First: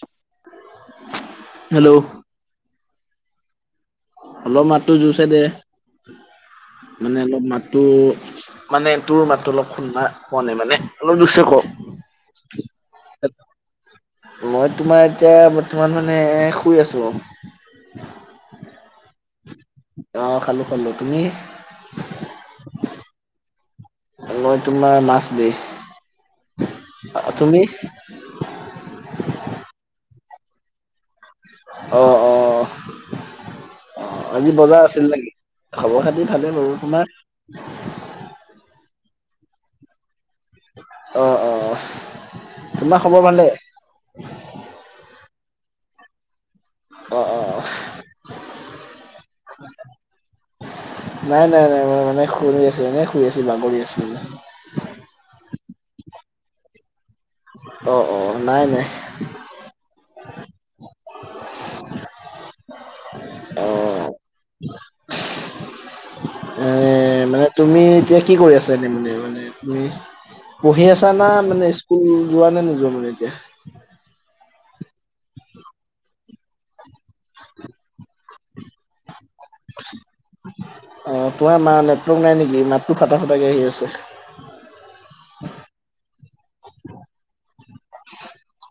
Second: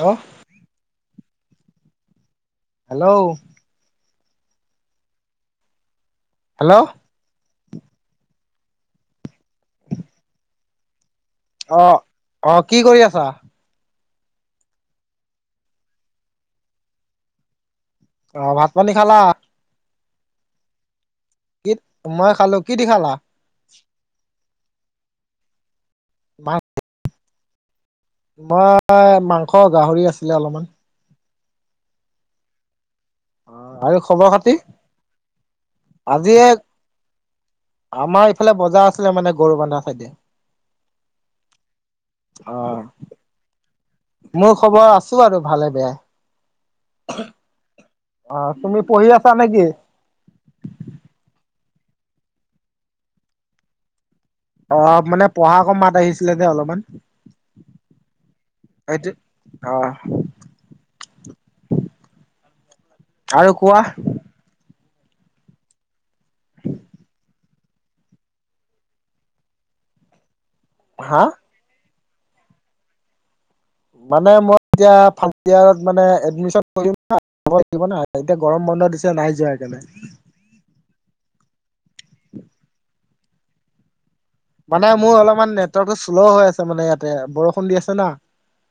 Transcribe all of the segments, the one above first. Hello, hello, hello, অলপ মাতটো জোৰছে দে। হেল্ল', মানে অলপ মাতো মানে তোৰ মাতটো অলপ খোনা পোৱা নাই মানে অলপ দুচ ক [unintelligible] অ অ কি কৰি আছা মই তোমাৰ এতিয়া বৰ্তমান মানে শুই আছো। অ, ভাত পানী খালা? অ, খালো - খালো তুমি? মই খালো কি দি খালা? মই তোমাৰ মাছ দেই মাছ তুমি মই মাংস গাহৰি আছিলে অলমান অ অ অ অ আৰু খবৰ আজি খাতি বজাৰ আছিল নেকি? খবৰ খাতি আজি ভালে বাৰু তোমাৰ? আমাৰ ইফালে বজাৰ আছিলে মানে গৰু বান্ধা চাইডে। অ', অ', অ তোমাৰ খবৰ ভালে? মোৰ খবৰ আছো আৰু ভালে বেয়ায়। অ অ অ, তুমি পঢ়ি আছা নেকি? নাই নাই নাই মানে শুৰি আছো এনে শুই আছিল বাগৰি আছিলো অ মানে পহাক আক মাত আহিছিলে যে অলমান অ অ নাই নাই হেতি অ আৰু কোৱা অ এ মানে তুমি এতিয়া কি কৰি আছা এ মানে মানে তুমি পঢ়ি আছা হা না মানে স্কুল যোৱা নে নোযোৱা মানে এতিয়া মানে মই এতি ফাৰ্ষ্ট ইয়াৰত মানে এদমিচন কৰিম না [unintelligible] এতিয়া গৰম বন্ধ দিছে নাই যোৱা সেইকাণে অ তোমাৰ মা নেটৱৰ্ক নাই নেকি মাতটো ফাটা ফাটাকে আহি আছে মানে মোৰ অলপমান নেটৱৰ্কটো শ্ল' হৈ আছে মানে ইয়াতে বৰষুণ দি আছে না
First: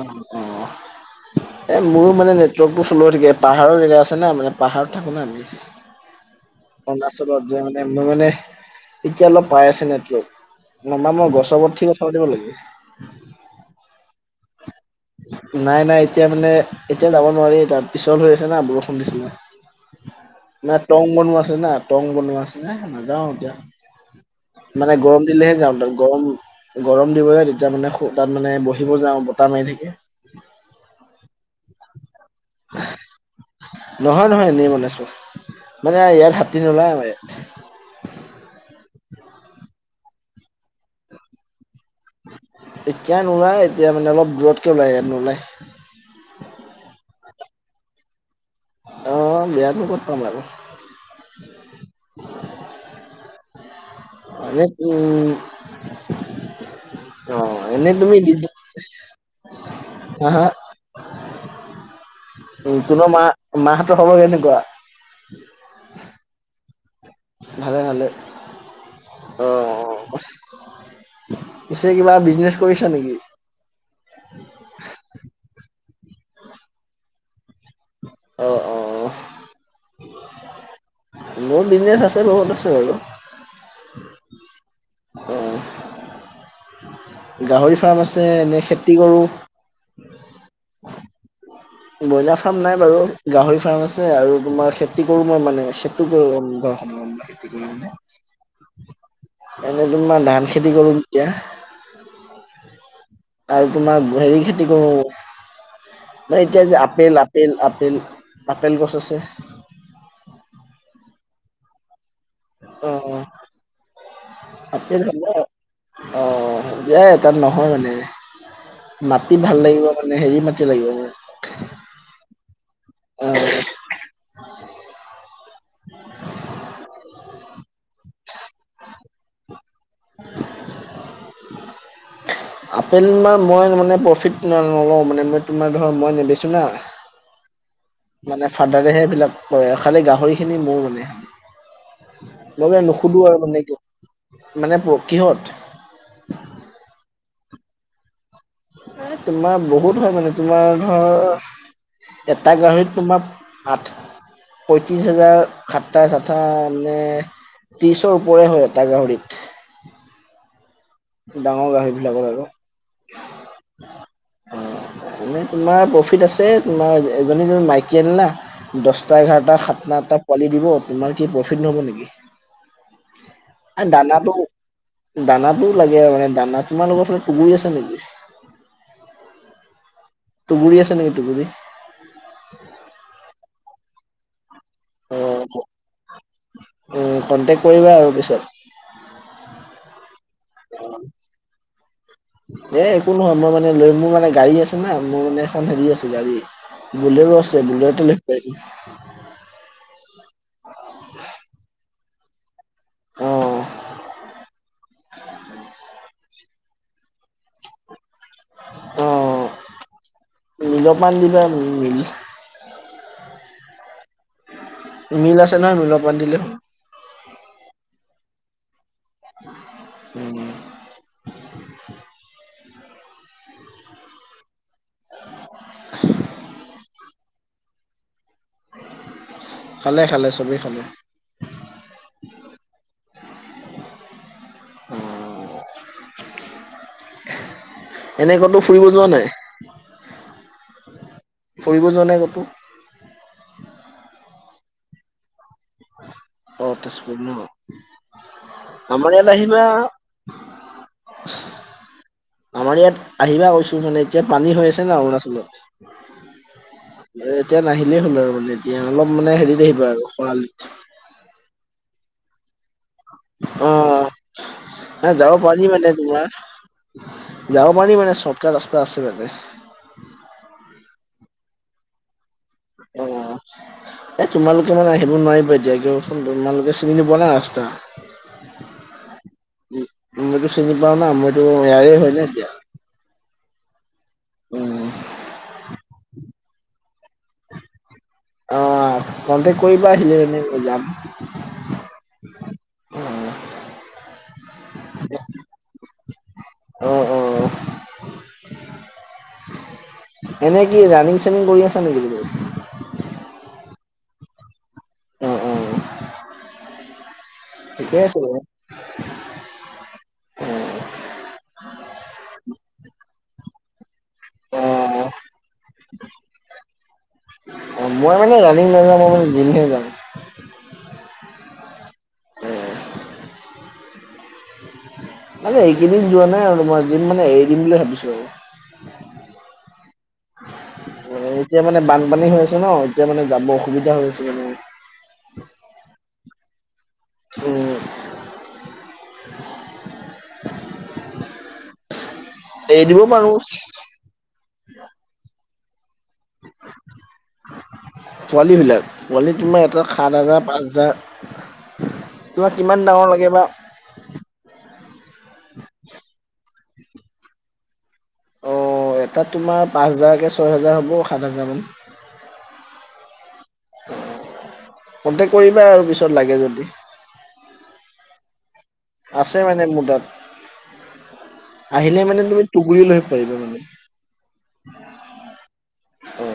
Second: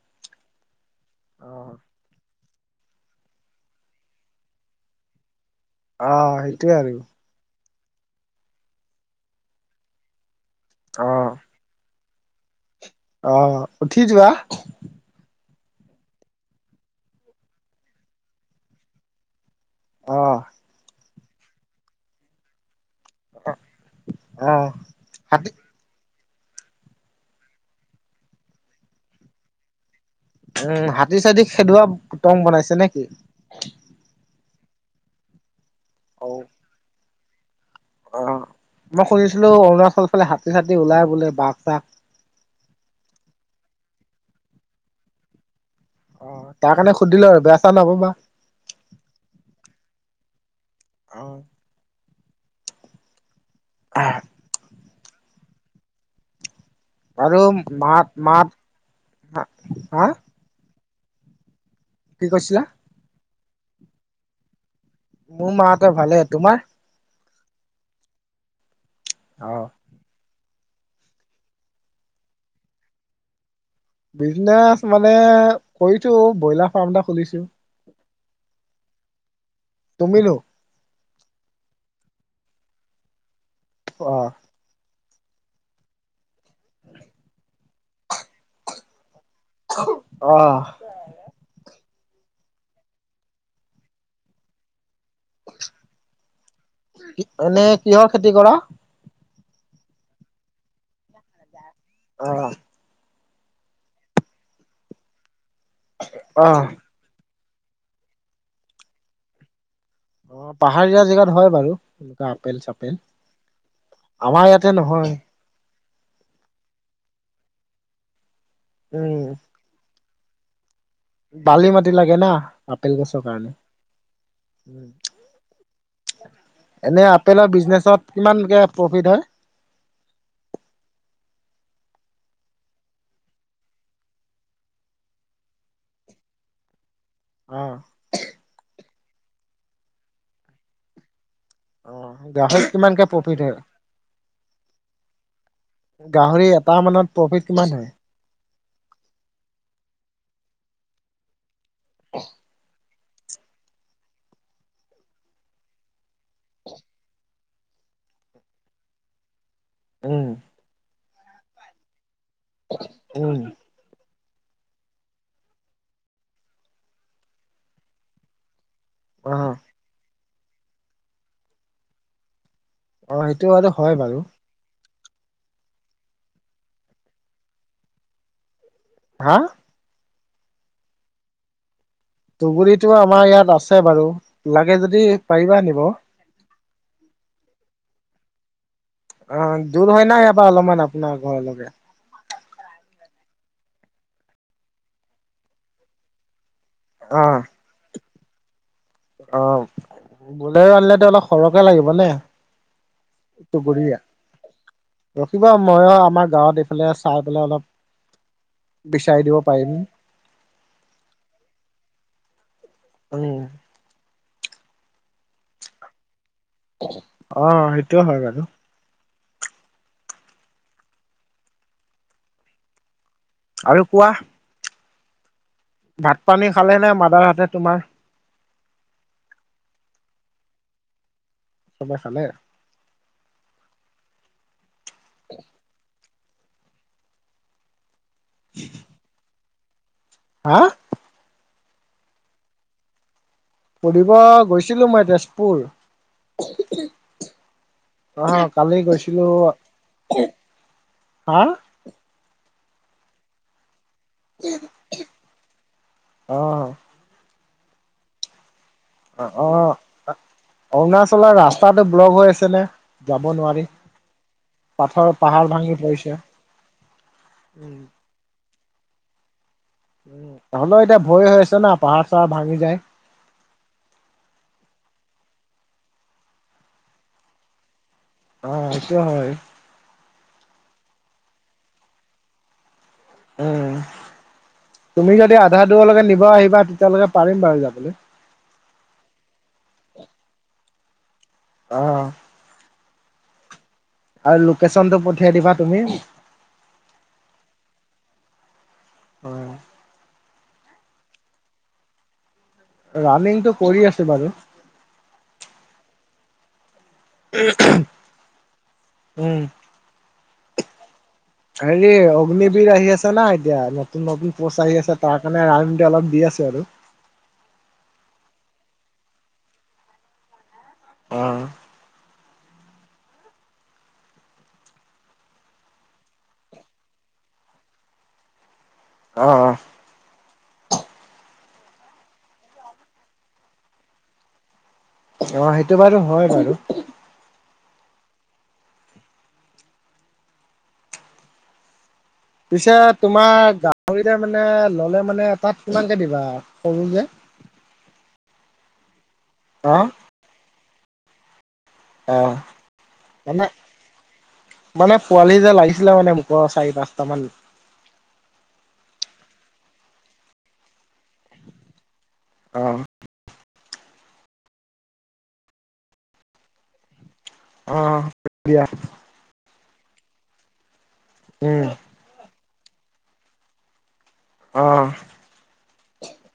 অ অ অ এ মোৰো মানে নেটৱৰ্কটো চল হৈ থাকে পাহাৰৰ জেগ আছে ন মানে পাহাৰত থাকো না আমি আ হেই অৰুণাচলত যে মানে মোৰ মানে এতিয়া অলপ পাই আছে নেটৱৰ্ক অ নম্বা মই গছৰ ওপৰত উঠি কথা পাতিব লাগে। অ উঠি যোৱা নাই নাই এতিয়া মানে এতিয়া যাব নোৱাৰি তাৰ পিছল হৈ আছে না বৰষুণ দিছে ন। অ নাই টং বনোৱা আছে না টং বনোৱা আছে নাই। যাওঁ এতিয়া অ মানে গৰম হাতী দিলেহে যাওঁ তাত গৰম গৰম দিব লাগে তেতিয়া মানে তাত মানে বহিব যাওঁ বতাহ মাৰি থাকে। উম হাতী চাতী খেদোৱা টং বনাইছে নেকি? নহয় নহয় এনেই বনাইছো মানে অ ইয়াত হাতী নোলাই আমাৰ ইয়াত অ মই শুনিছিলো অৰুণাচল ফালে হাতী চাতী ওলাই বোলে বাঘ চাক এতিয়া নোলায় এতিয়া মানে অলপ দূৰতকে ওলাই ইয়াত নোলায় অ তাৰ কাৰণে সুধিলো আৰু বেয়া চেয়া নাপাবা অ বেয়ানো কত পাম আৰু অ মানে উম অ আৰু এনেই মাত তুমি দি মাত হা হা কি কৈছিলা? জুনৰ মাহ, মাহতৰ খবৰ কেনেকুৱা? মোৰ মাহতৰ ভালে, তোমাৰ? ভালে ভালে অ। পিছে কিবা বিজনেচ কৰিছা নেকি? বিজনেচ মানে কৰিছো ব্ৰইলাৰ ফাৰ্ম এটা খুলিছো। অ অ তুমিনো? মোৰো বিজনেচ আছে বহুত আছে বাৰু। অ। অ অ গাহৰি ফাৰ্ম আছে এনেই খেতি কৰোঁ। অ। ব্ৰইলাৰ ফাৰ্ম নাই বাৰু, গাহৰি ফাৰ্ম আছে আৰু তোমাৰ খে খেতি কৰো মই মানে, সেইটো এনে কৰো [inaudible] কিহৰ খেতি কৰা? এনে তোমাৰ ধান খেতি কৰো এতিয়া। অ', আৰু তোমাৰ হেৰি খেতি কৰো ম অ', এতিয়া যে আপেল - আপেল - আপেল - আপেল গছ আছে। অ পাহাৰীয়া জেগাত হয় বাৰু এনেকুৱা আপেল অ চাপেল, অ আমাৰ ইয়াতে আপেল নহয়। হ'ব অ দিয়াই তাত নহয় মানে উম, মাটি ভাল লাগিব। মানে হেৰি মাটি লাগিব। বালি মাটি লাগে না আপেল গছৰ অ কাৰণে। উম এনে আপেলৰ বিজনেচত কিমানকে প্ৰফিট হয়? আপেল মাৰ মই মানে প্ৰফিট নলও মানে মই তোমাৰ ধৰ মই নেবেছো না। অ', মানে ফাদাৰেহে এইবিলাক কৰে, খালি গাহৰি খিনি মোৰ মানে। অ', গাহৰিত মই বে কিমানকে নুসুধো প্ৰফিট আৰু হয়? মানে কি মানে প্ৰ কিহত গাহৰি এটা মানত প্ৰফিট কিমান হয়? তোমাৰ বহুত হয় মানে তোমাৰ ধৰ, এটা গাহৰিত তোমাৰ আঠ পঁয়ত্ৰিছ হাজাৰ সাতাইছ আঠ মানে ত্ৰিছৰ ওপৰে হয় এটা গাহৰিত। উম, ডাঙৰ গাহৰি বিলাকৰ আৰু। উম, এনেই তোমাৰ প্ৰফিট আছে, তোমাৰ এজনী গৰু মাইকিয়েল না। দছটা, এঘাৰটা, অ', সাতটা, আঠটা পোৱালি দিব তোমাৰ কি প্ৰফিট নহব নেকি? অ', সেইটো বাৰু হয় বাৰু দানাটো- দানা লাগে আৰু মানে দানা তোমালোকৰ ফালে আছে নেকি? হা? টোগুৰি আছে নে কি টোগুৰি? ধুগুৰিটো আমাৰ ইয়াত আছে বাৰু লাগে যদি পাৰিবা আনিব। কণ্টেক্ট কৰিবা আৰু পিছত। অ, দূৰ হয় না ইয়াপা অলপমান আপোনাৰ ঘৰলৈকে। এ একো নহয় মই মানে লৈ মোৰ মানে গাড়ী আছে না মোৰ মানে এখন হেৰি আছে গাড়ী। অ বুলেট আছে বুলেটো লব পায়িবি। অ, বোলে আনিলেতো অলপ সৰহকে লাগিব নে? অ টো গৰিয়া। ৰখিব মইউ আমাৰ গাঁৱত এইফালে চাই পেলাই অলপ অ বিচাৰি দিব পাৰিম। [unintelligible] [unintelligible] মিল আছে নহয় মিলৰ পান দিলে। অ, সেইটোও হয় বাৰু। উম, আৰু কোৱা। ভাত পানী খালে নে মাদাৰ হতে তোমাৰ। খালে- খালে চবেই খালে। খালে - খালে। [inaudible] এনেকতো ফুৰিব যোৱা নাই। হা। ফুৰিব যোৱা নাই কতো। পঢ়িব গৈছিলো মই তে পুৰ অ তেজপুৰ ন অ, কালি আমাৰ ইয়াত গৈছিলো। আহিবা হা। আমাৰ ইয়াত আহিবা ক‌ইছো মানে। এতিয়া পানী হৈ আছে না অ অ অৰুণাচলত এতিয়া নাহিলেই হ'ল আৰু মানে। অলপ মানে অ হেৰিত আহিব আৰু খৰালিত। অৰুণাচলৰ ৰাচ তাতো ব্লগ হৈ আছিলে যাব নোৱাৰি। পাথৰ ন যাব পাহাৰ পাৰি ভাঙি মানে পৰিছে তোমাৰ, যাব উম পাৰি মানে চত কাত ৰাস্তা আছে মানে। উ হ'লেও এতিয়া ভয় হৈ আছে না, পাহাৰ-চাহাৰ ভাঙি যায়। এই তোমালোকে মানে আহিব নোৱাৰিবা এতিয়া, কিয়চোন তোমালোকে চিনি নোপোৱা না ৰাস্তা। অ সেইটো হয়। মইটো চিনি পাও না। মইতো ইয়াৰে হয় ন এতিয়া। উম, উম। তুমি যদি আধা দূৰলৈকে নিব আহিবা, তেতিয়ালৈকে পাৰিম বাৰু যাবলৈ। অ কণ্টেক্ট কৰিবা আহিলে মেনে যাম। অহ। আৰু লোকেশ্যনটো পঠিয়াই দিবা তুমি অঁ, অঁ। হয়। এনে কি ৰানিং-চানিং কৰি আছা নেকি তুমি? ৰানিংটো কৰি আছে বাৰু। অঁ, অঁ, অঁ। [unintelligible] উম। অ', হেৰি অগ্নিবীৰ আহি আছ না এতিয়া নতুন পষ্ট আহি আছে, অ', তাৰ কাৰণে আইম অলপ দি আছো আৰু। অ মই মানে ৰানিং নাযাওঁ, মই মানে যিমহে যাম। অঁহ। উম। মানে এইকেইদিন যোৱা নাই আৰু মই যিম মানে এৰি দিম বুলি ভাবিছোঁ আৰু। অ-অ [unintelligible] [inaudible] অ এতিয়া মানে বানপানী হৈ আছে ন, এতিয়া মানে যাব অসুবিধা হৈ আছে মানে। ঽ শৱ নন্টন্টছ ৈউ অ সেইটো বাৰু হয় বাৰু [unintelligible] উম [unintelligible] পিছে এৰি দিব পাৰো তোমাৰ গা। খৰিতে মানে ললে মানে তাত কিমানকে দিবা সৰু যে? পোৱালীবিলাক, পোৱালি তোমাৰ এটাত অ', সাত হাজাৰ, পাঁচ হাজাৰ। অ তোমাক কিমান ডাঙৰ লাগে বা এনে মানে পোৱালি যে লাগিছিলে মানে মোক চাৰি পাঁচটা মান। এতাত তোমাৰ পাঁচ হাজাৰকৈ ছয় হেজাৰ হ'ব, সাত হাজাৰমান। অ। কন্টেক কৰিবা আৰু পিছত লাগে যদি। অঁ দিয়া [unintelligible] আছে মানে মোৰ তাত। উম। আহিলে মানে তুমি টুকুৰি লৈ ফুৰিবা মানে। অঁ অ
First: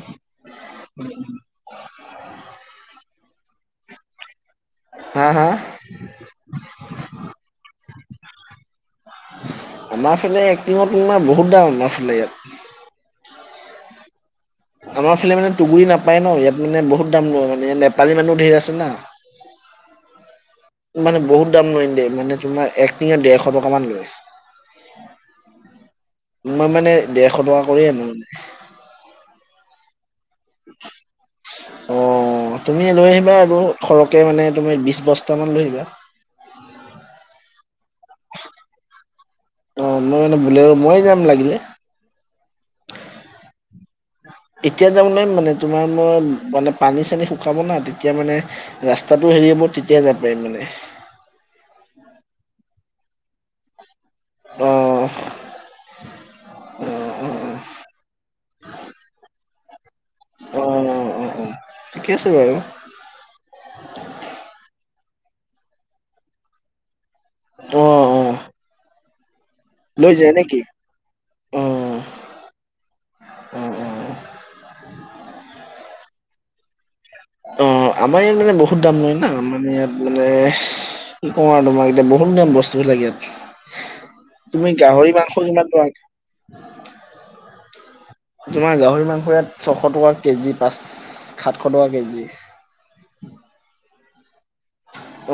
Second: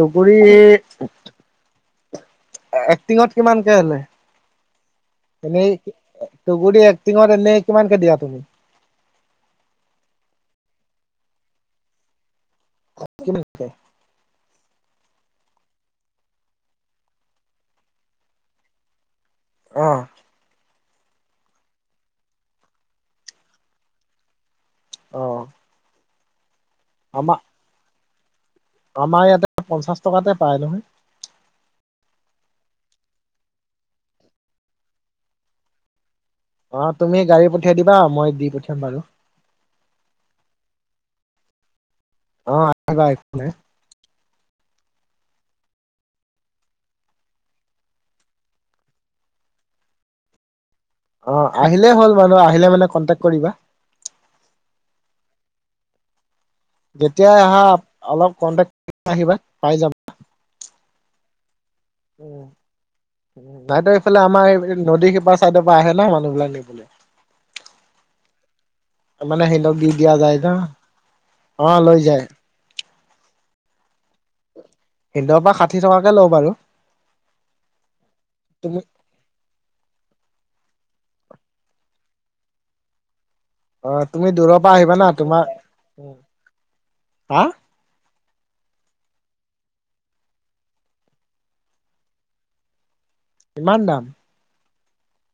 টুকুৰী এক টিঙত কিমানকে লয় হা [inaudible] হা এনেই তুগুৰি এক টিঙত এনেই কিমানকে দিয়া তুমি? আমাৰ ফালে এক টিঙত তোমাৰ বহুত দাম আমাৰ ফালে ইয়াত। কিনে [unintelligible] আমাৰ ফালে মানে তুগুৰি নাপায় ন। ইয়াত মানে বহুত দাম লয়, মানে নেপালী মানুহ ধেইৰ আছে না। অঁ। মানে বহুত দাম লৈন দেই, মানে তোমাৰ এক টিঙত ডেৰশ টকামান লয়। অ মই মানে আমাৰ দেৰশ টকা কৰিয়েই আনো মানে। আমাৰ ইয়াতে পঞ্চাশ টকাতে পায় নহয়। অ তুমি লৈ আহিবা আৰু সৰহকে মানে তুমি বিশ বস্তামান লৈ আহিবা। অ তুমি গাড়ী পঠিয়াই দিবা মই দি পঠিয়াম বাৰু। মই অ' মানে বুলেৰু আৰু মই যাম লাগিলে। অ আহিবা এইফালে [unintelligible] এতিয়া যাব নোৱাৰিম মানে তোমাৰ মই মানে পানী-চানী শুকাব না তেতিয়া মানে ৰাস্তাটো হেৰি হ'ব মই তেতিয়া যাব পাৰিম মানে। অ আহিলেই হ'ল মানুহ আহিলে মানে কণ্টেক্ট কৰিবা অ অ' অ' যেতিয়াই আহা অলপ কন্টেক্ট কৰি আহিবা পাই যাম অ অ অহ তাহাঁতৰ এইফালে আমাৰ এই নদী সিপাৰৰ চাইডৰ পৰা আহে ন মানুহবিলাক নিবলে। অ-অ মানে সিহঁতক দি দিয়া যায় ন, অ লৈ যায়। অ' অ'। সিহঁতৰ পৰা ষাঠি টকাকে ল‌ওঁ বাৰু অ আমাৰ ইয়াত মানে তুমি বহুত দাম লয় না মানে ইয়াত মানে কি কও আৰু তোমাক এতিয়া বহুত দাম বস্তুবিলাক ইয়াত। অ তুমি দূৰৰ পৰা আহিবা না গাহৰি মাংস তোমাৰ কিমান টকা হা তোমাৰ গাহৰি মাংস ইয়াত ছশ টকা কেজি, পাঁচ সাতশ টকা কেজি ইমান দাম?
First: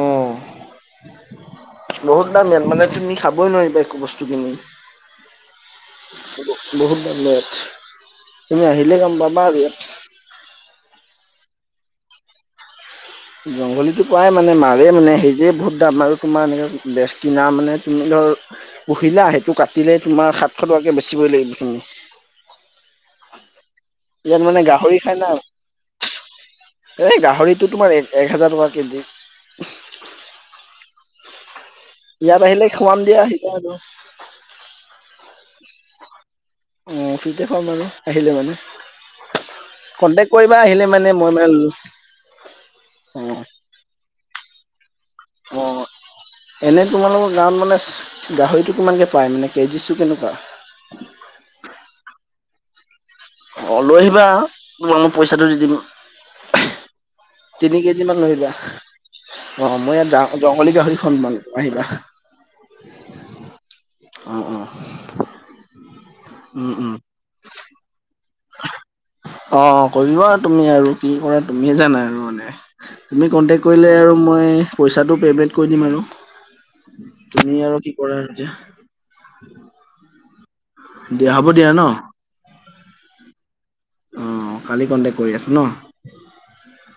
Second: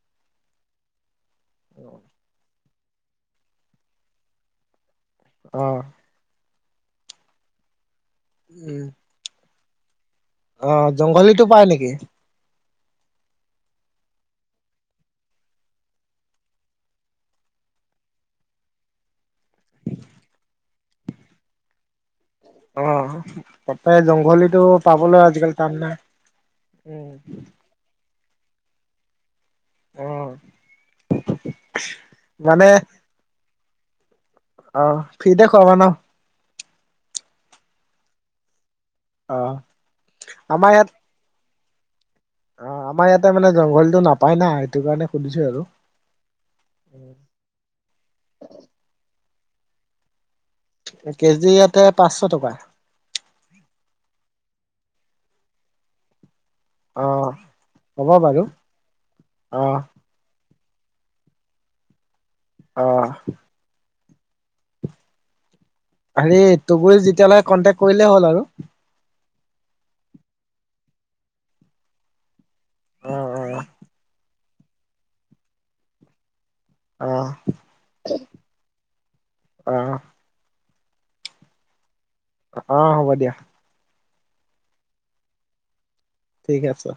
অ বহুত দাম ই মানে তুমি খাবই নোৱাৰি একো বস্তু কিনি অ বহুত দাম লয় ইয়াত তুমি আহিলে গম পাবা আৰু ইয়াত অ জংঘলীটো পাই নেকি? জংঘলীটো পাই মানে মাৰে মানে সেই যে বহুত দাম আৰু তোমাৰ এনেকে বেছ কিনা মানে তুমি ধৰ, পুহিলা সেইটো কাটিলেই তোমাৰ সাতশ টকাকৈ বেচিবই লাগিব সেইখিনি অ তাতে ইয়াত জংঘলীটো মানে গাহৰি খাই পাবলৈ না আজিকালি টান না উ এইটো তোমাৰ এক এক হেজাৰ টকাকে দিয়ে। অ ইয়াত আহিলে মানে খোৱাম দিয়া আহিলে আৰু অ ফ্ৰিতে খুৱাবা ন? অ ফ্ৰিতে খোৱাম বাৰু আহিলে মানে অ কন্টেক্ট কৰিবা আমাৰ ইয়াত আহিলে মানে। মই মানে অ আমাৰ অ ইয়াতে মানে জংঘলটো নাপাই না সেইটো কাৰণে সুধিছো আৰু এনেই তোমালোকৰ গাঁৱত মানে গাহৰিটো কিমানকৈ পায় মানে কেজি চো কেনেকোৱা? কেজি ইয়াতে পাঁচশ টকা। অ লৈ আহিবা আৰু তোমাক মই পইচাটো দি দিম অ তিনি কেজি হ'ব মান লৈ বাৰু আহিবা অ মই ইয়াত যাও, জংঘলী গাহৰি খোৱাম মানে আহিবা অ অ অ, হেৰি উম উম তুগুৰি যেতিয়া লাগে কন্টেক্ট কৰিলে হ'ল আৰু। অ কৰিবা আৰু তুমি আৰু কি কৰা তুমিয়ে জানা আৰু মানে। অ তুমি অ কণ্টেক্ট কৰিলে আৰু মই পইচাটো পে'মেণ্ট কৰি দিম আৰু, অ তুমি আৰু কি কৰা এতিয়া অ দিয়া হ'ব দিয়া ন। অ হ'ব দিয়া। অ কালি কণ্টেক্ট কৰি আছো ন। ঠিক আছে।